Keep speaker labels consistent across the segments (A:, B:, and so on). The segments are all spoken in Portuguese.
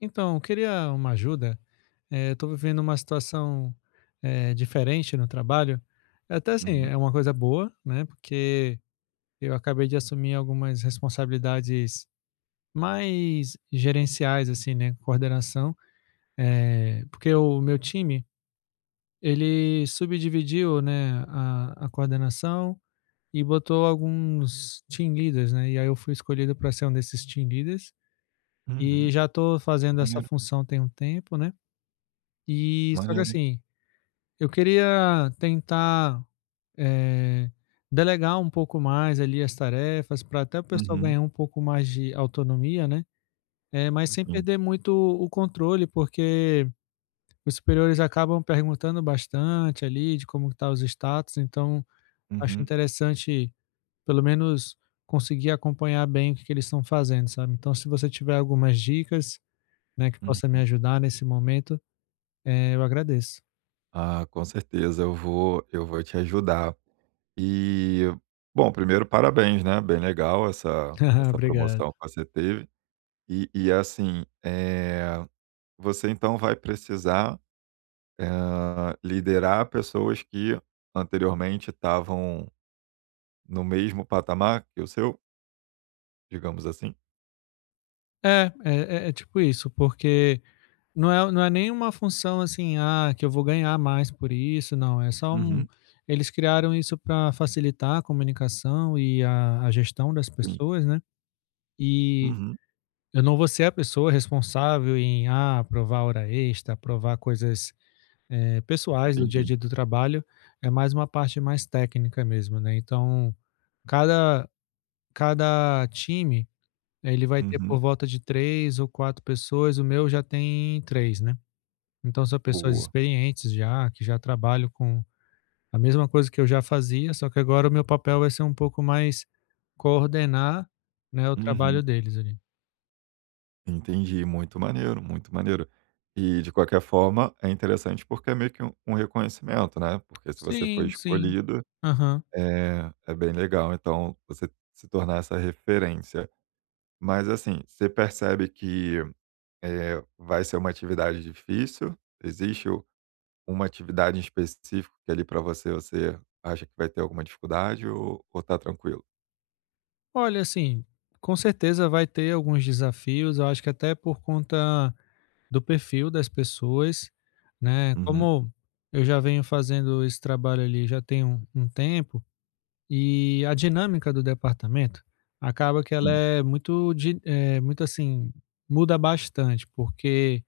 A: Então, eu queria uma ajuda. Estou vivendo uma situação, diferente no trabalho. É até assim,
B: Uhum,
A: é uma coisa boa, né, porque eu acabei de assumir algumas responsabilidades mais gerenciais, assim, né, coordenação, porque o meu time, ele subdividiu, né, a coordenação e botou alguns team leaders, né, e aí eu fui escolhido para ser um desses team leaders, e
B: uhum.
A: já estou fazendo essa
B: Maneiro,
A: função tem um tempo, né. E só que
B: maneiro, hein.
A: assim, eu queria tentar, eh, delegar um pouco mais ali as tarefas para até o pessoal
B: Uhum,
A: ganhar um pouco mais de autonomia, né, mas sem
B: sim.
A: perder muito o controle, porque os superiores acabam perguntando bastante ali de como que tá os status, então acho
B: Uhum,
A: interessante pelo menos conseguir acompanhar bem o que que eles estão fazendo, sabe. Então se você tiver algumas dicas, né, que possa me
B: uhum.
A: ajudar nesse momento, eu agradeço.
B: Ah, com certeza, eu vou te ajudar. E, bom, primeiro parabéns, né, bem legal essa essa
A: Obrigado.
B: promoção que você teve. E assim, você então vai precisar, liderar pessoas que anteriormente estavam no mesmo patamar que o seu, digamos assim?
A: É, é tipo isso, porque não é nenhuma função assim, que eu vou ganhar mais por isso, não, é só um
B: Uhum,
A: eles criaram isso para facilitar a comunicação e a gestão das
B: sim.
A: pessoas, né, e
B: Uhum,
A: eu não vou ser a pessoa responsável em, aprovar hora extra, aprovar coisas, pessoais do dia a
B: entendi.
A: dia do trabalho, é mais uma parte mais técnica mesmo, né, então cada cada time ele vai ter
B: Uhum,
A: por volta de 3 ou 4 pessoas, o meu já tem 3, né. Então são pessoas
B: boa.
A: experientes já, que já trabalham com a mesma coisa que eu já fazia, só que agora o meu papel vai ser um pouco mais coordenar, né, o trabalho
B: Uhum.
A: deles ali.
B: Entendi, muito maneiro, muito maneiro. E de qualquer forma, é interessante porque é meio que um reconhecimento, né? Porque se você foi
A: Sim, sim.
B: escolhido,
A: Aham.
B: é, é bem legal, então, você se tornar essa referência. Mas assim, você percebe que vai ser uma atividade difícil? Existe o- uma atividade em específico que ali para você, você acha que vai ter alguma dificuldade ou tá tranquilo?
A: Olha, assim, com certeza vai ter alguns desafios, eu acho que até por conta do perfil das pessoas, né.
B: Uhum,
A: Como eu já venho fazendo esse trabalho ali já tem um tempo, e a dinâmica do departamento acaba que ela
B: hum,
A: é muito de muito assim, muda bastante, porque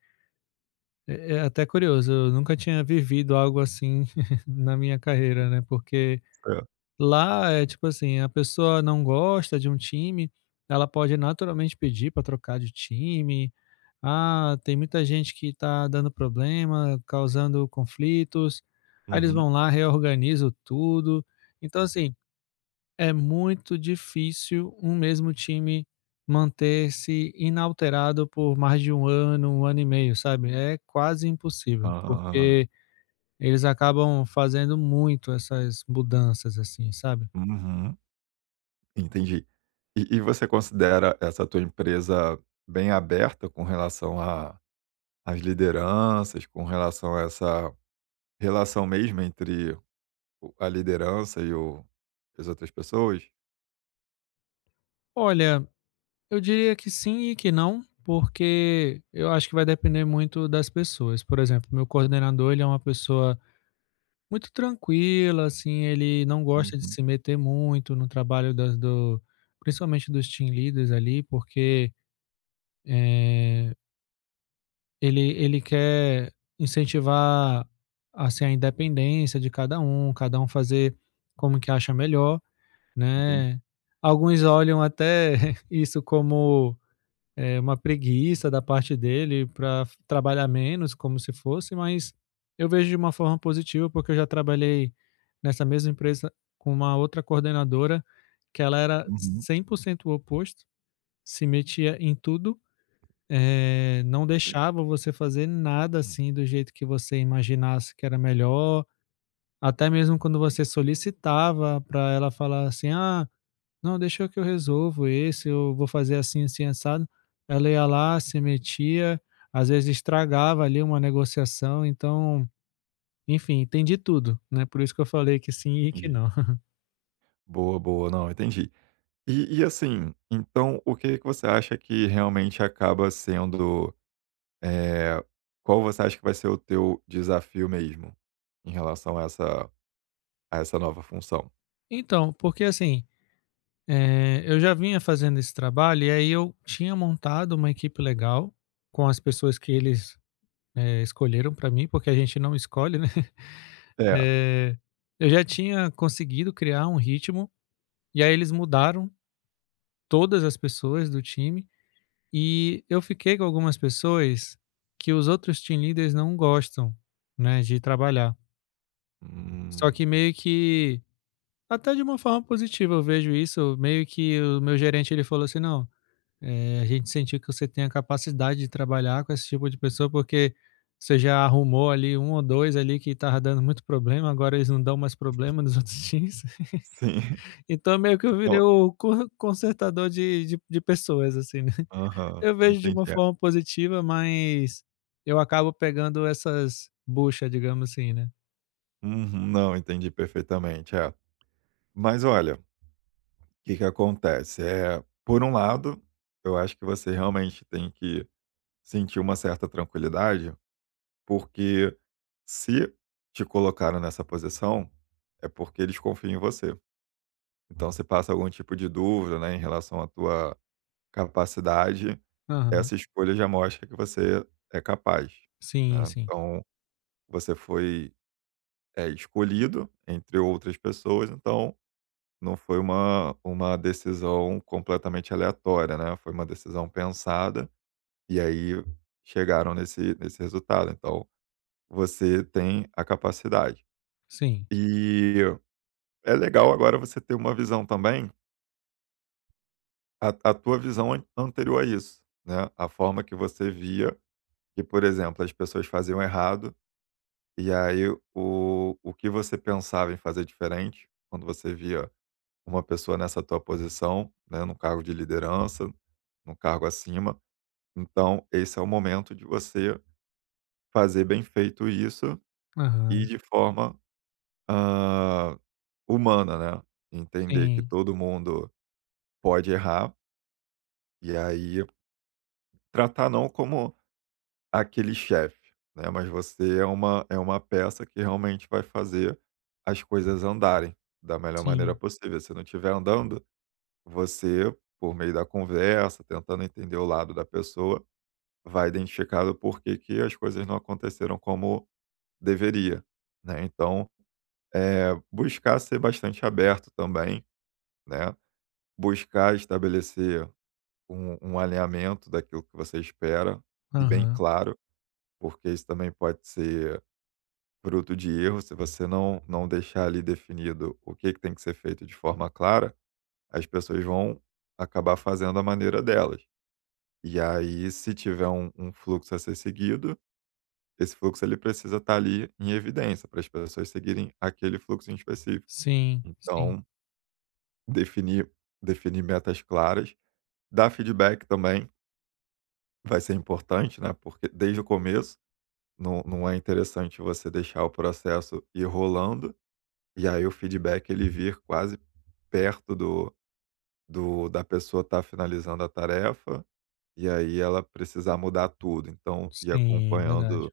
A: é até curioso, eu nunca tinha vivido algo assim na minha carreira, né, porque
B: certo.
A: lá é tipo assim, a pessoa não gosta de um time, ela pode naturalmente pedir para trocar de time. "Ah, tem muita gente que está dando problema, causando conflitos", aí eles
B: Uhum.
A: vão lá, reorganizam tudo. Então assim, é muito difícil um mesmo time manter-se inalterado por mais de um ano e meio, sabe, é quase impossível,
B: Ah,
A: porque eles acabam fazendo muito essas mudanças, assim, sabe.
B: uhum. Entendi. E você considera essa tua empresa bem aberta com relação a às lideranças, com relação a essa relação mesmo entre o a liderança e o as outras pessoas?
A: Olha, eu diria que sim e que não, porque eu acho que vai depender muito das pessoas. Por exemplo, meu coordenador, ele é uma pessoa muito tranquila, assim, ele não gosta de
B: Uhum,
A: se meter muito no trabalho das do principalmente dos team leaders ali, porque Eh, ele quer incentivar, assim, a independência de cada um fazer como que acha melhor,
B: entendi.
A: né. Alguns olham até isso como, uma preguiça da parte dele para trabalhar menos, como se fosse, mas eu vejo de uma forma positiva, porque eu já trabalhei nessa mesma empresa com uma outra coordenadora que ela era
B: Uhum,
A: 100% o oposto, se metia em tudo, não deixava você fazer nada, assim, do jeito que você imaginasse que era melhor, até mesmo quando você solicitava para ela falar assim: "Ah, não, deixa eu que eu resolvo esse, eu vou fazer assim, assim, assado", ela ia lá, se metia, às vezes estragava ali uma negociação, então, enfim, tem de tudo, né, por isso que eu falei que sim e que
B: entendi.
A: não.
B: Boa, boa. Não, entendi. E assim, então o que que você acha que realmente acaba sendo, eh, qual você acha que vai ser o teu desafio mesmo, em relação a essa nova função?
A: Então, porque assim, eu já vinha fazendo esse trabalho e aí eu tinha montado uma equipe legal com as pessoas que eles escolheram pra mim, porque a gente não escolhe, né,
B: É.
A: eh, eu já tinha conseguido criar um ritmo, e aí eles mudaram todas as pessoas do time, e eu fiquei com algumas pessoas que os outros team leaders não gostam, né, de trabalhar. Só
B: Hum,
A: que meio que até de uma forma positiva eu vejo isso, meio que o meu gerente ele falou assim: "Não, a gente sentir que você tem a capacidade de trabalhar com esse tipo de pessoa, porque você já arrumou ali um ou dois ali que estava dando muito problema, agora eles não dão mais problema nos outros times".
B: sim.
A: Então meio que eu virei
B: Então
A: o co consertador de pessoas, assim, né.
B: aham,
A: Eu vejo de
B: entendi,
A: uma
B: é.
A: forma positiva, mas eu acabo pegando essas bucha, digamos assim, né.
B: Uhum. Não, entendi perfeitamente, é. Mas olha, o que que acontece, é por um lado, eu acho que você realmente tem que sentir uma certa tranquilidade, porque se te colocaram nessa posição, é porque eles confiam em você. Então se passa algum tipo de dúvida, né, em relação à tua capacidade,
A: Aham.
B: essa escolha já mostra que você é capaz,
A: Sim,
B: né.
A: sim.
B: Então você foi é, escolhido entre outras pessoas, então não foi uma decisão completamente aleatória, né, foi uma decisão pensada, e aí chegaram nesse resultado, então você tem a capacidade.
A: Sim.
B: E é legal agora você ter uma visão também, a tua visão an anterior a isso, né, a forma que você via que, por exemplo, as pessoas faziam errado, e aí o que você pensava em fazer diferente, quando você via uma pessoa nessa tua posição, né, no cargo de liderança, no cargo acima. Então, esse é o momento de você fazer bem feito isso e
A: Aham.
B: de forma, hã, humana, né. Entender que
A: Sim,
B: todo mundo pode errar e aí tratar não como aquele chefe, né, mas você é uma peça que realmente vai fazer as coisas andarem da melhor maneira
A: sim.
B: possível. Se não estiver andando você, por meio da conversa, tentando entender o lado da pessoa, vai identificar o porquê que as coisas não aconteceram como deveria, né. Então, buscar ser bastante aberto também, né, buscar estabelecer um alinhamento daquilo que você espera, e bem
A: Aham.
B: claro, porque isso também pode ser fruto de erro, se você não deixar ali definido o que que tem que ser feito de forma clara, as pessoas vão acabar fazendo à maneira delas. E aí, se tiver um, um fluxo a ser seguido, esse fluxo ele precisa estar ali em evidência para as pessoas seguirem aquele fluxo em específico.
A: Sim, sim.
B: Então, definir, definir metas claras, dar feedback também vai ser importante, né? Porque desde o começo não, não é interessante você deixar o processo ir rolando e aí o feedback ele vir quase perto do, do da pessoa estar finalizando a tarefa e aí ela precisar mudar tudo. Então, ir
A: Sim, é verdade.
B: acompanhando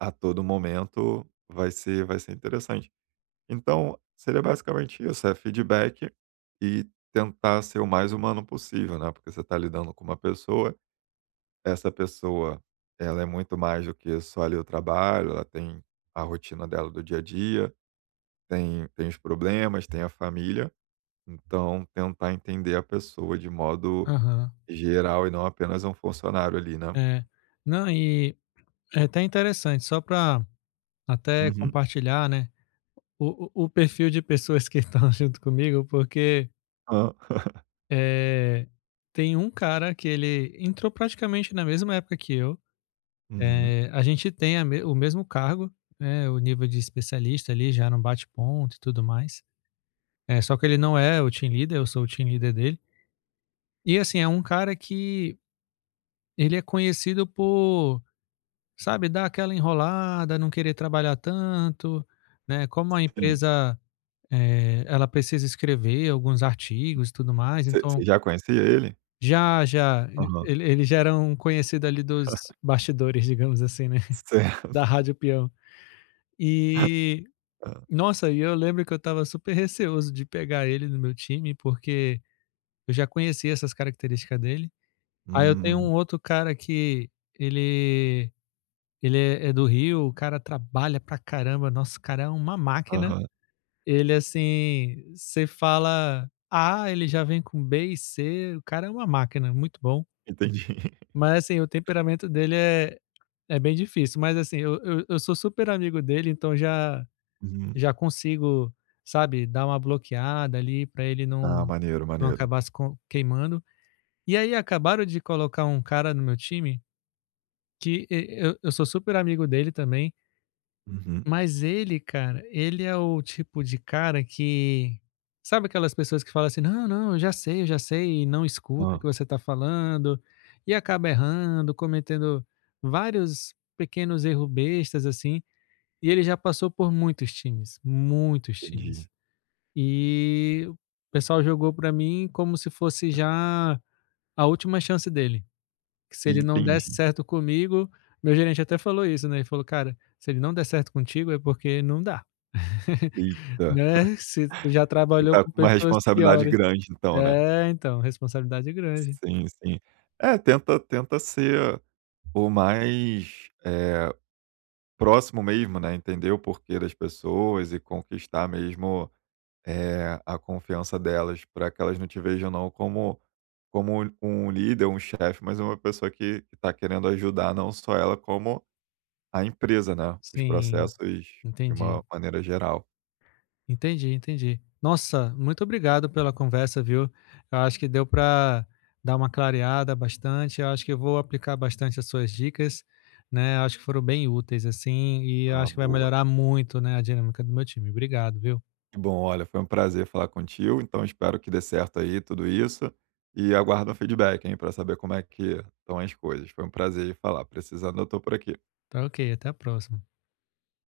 B: a todo momento, vai ser interessante. Então, seria basicamente isso, é feedback e tentar ser o mais humano possível, né, porque você está lidando com uma pessoa, essa pessoa, ela é muito mais do que só ali o trabalho, ela tem a rotina dela do dia a dia, tem os problemas, tem a família, então tentar entender a pessoa de modo
A: Aham.
B: geral e não apenas um funcionário ali, né.
A: É. Não, e é até interessante, só para até
B: Uhum.
A: compartilhar, né, o perfil de pessoas que estão junto comigo, porque,
B: Hã.
A: eh, tem um cara que ele entrou praticamente na mesma época que eu,
B: Uhum.
A: a gente tem a me o mesmo cargo, né, o nível de especialista ali já no bate-ponto e tudo mais, é só que ele não é o team leader, eu sou o team leader dele. E assim, é um cara que ele é conhecido por, sabe, dar aquela enrolada, não querer trabalhar tanto, né, como a
B: Sim.
A: empresa, ela precisa escrever alguns artigos e tudo mais,
B: Você
A: então
B: já conhecia ele?
A: já já e ele já era um conhecido ali dos bastidores, digamos assim, né,
B: Certo.
A: da Rádio Peão. E, nossa, e eu lembro que eu estava super receoso de pegar ele no meu time, porque eu já conhecia essas características dele. Aí eu tenho
B: Hum.
A: um outro cara que ele Ele é do Rio, o cara trabalha pra caramba, nossa, o cara é uma máquina.
B: Aham.
A: Ele, assim, você fala A, ele já vem com B e C, o cara é uma máquina, muito bom.
B: Entendi.
A: Mas, assim, o temperamento dele é bem difícil, mas, assim, eu sou super amigo dele, então já
B: Uhum.
A: já consigo, sabe, dar uma bloqueada ali pra ele
B: Ah,
A: não
B: maneiro,
A: não
B: maneiro.
A: acabar se co queimando. E aí acabaram de colocar um cara no meu time que eu sou super amigo dele também.
B: Uhum.
A: Mas ele, cara, ele é o tipo de cara que, sabe, aquelas pessoas que falam assim: "Não, não, eu já sei", e não escuta
B: Hã.
A: o que você está falando, e acaba errando, cometendo vários pequenos erros bestas, assim, e ele já passou por muitos times, muitos
B: Entendi.
A: times. E o pessoal jogou pra mim como se fosse já a última chance dele, que se ele não desse
B: Entendi.
A: certo comigo, meu gerente até falou isso, né, ele falou: "Cara, se ele não der certo contigo é porque não dá.
B: Eita,
A: Né, você já
B: você
A: trabalhou
B: tá
A: com
B: com uma
A: pessoas
B: responsabilidade
A: piores".
B: grande então, né.
A: É, então, responsabilidade é grande.
B: Sim, sim. É, tenta ser o mais, próximo mesmo, né, entender o porquê das pessoas e conquistar mesmo a confiança delas para que elas não te vejam não como como um líder, um chefe, mas uma pessoa que está querendo ajudar não só ela como a empresa, né, os
A: Sim,
B: processos de
A: entendi.
B: uma maneira geral.
A: Entendi, entendi. Nossa, muito obrigado pela conversa, viu. Eu acho que deu para dar uma clareada bastante, eu acho que eu vou aplicar bastante as suas dicas, né, eu acho que foram bem úteis, assim, e eu
B: Ah,
A: acho que vai
B: boa.
A: melhorar muito, né, a dinâmica do meu time. Obrigado, viu.
B: Que bom, olha, foi um prazer falar contigo, então espero que dê certo aí tudo isso, e aguardo um feedback, hein, para saber como é que estão as coisas. Foi um prazer falar, precisando eu estou por aqui.
A: Tá, ok, até a próxima.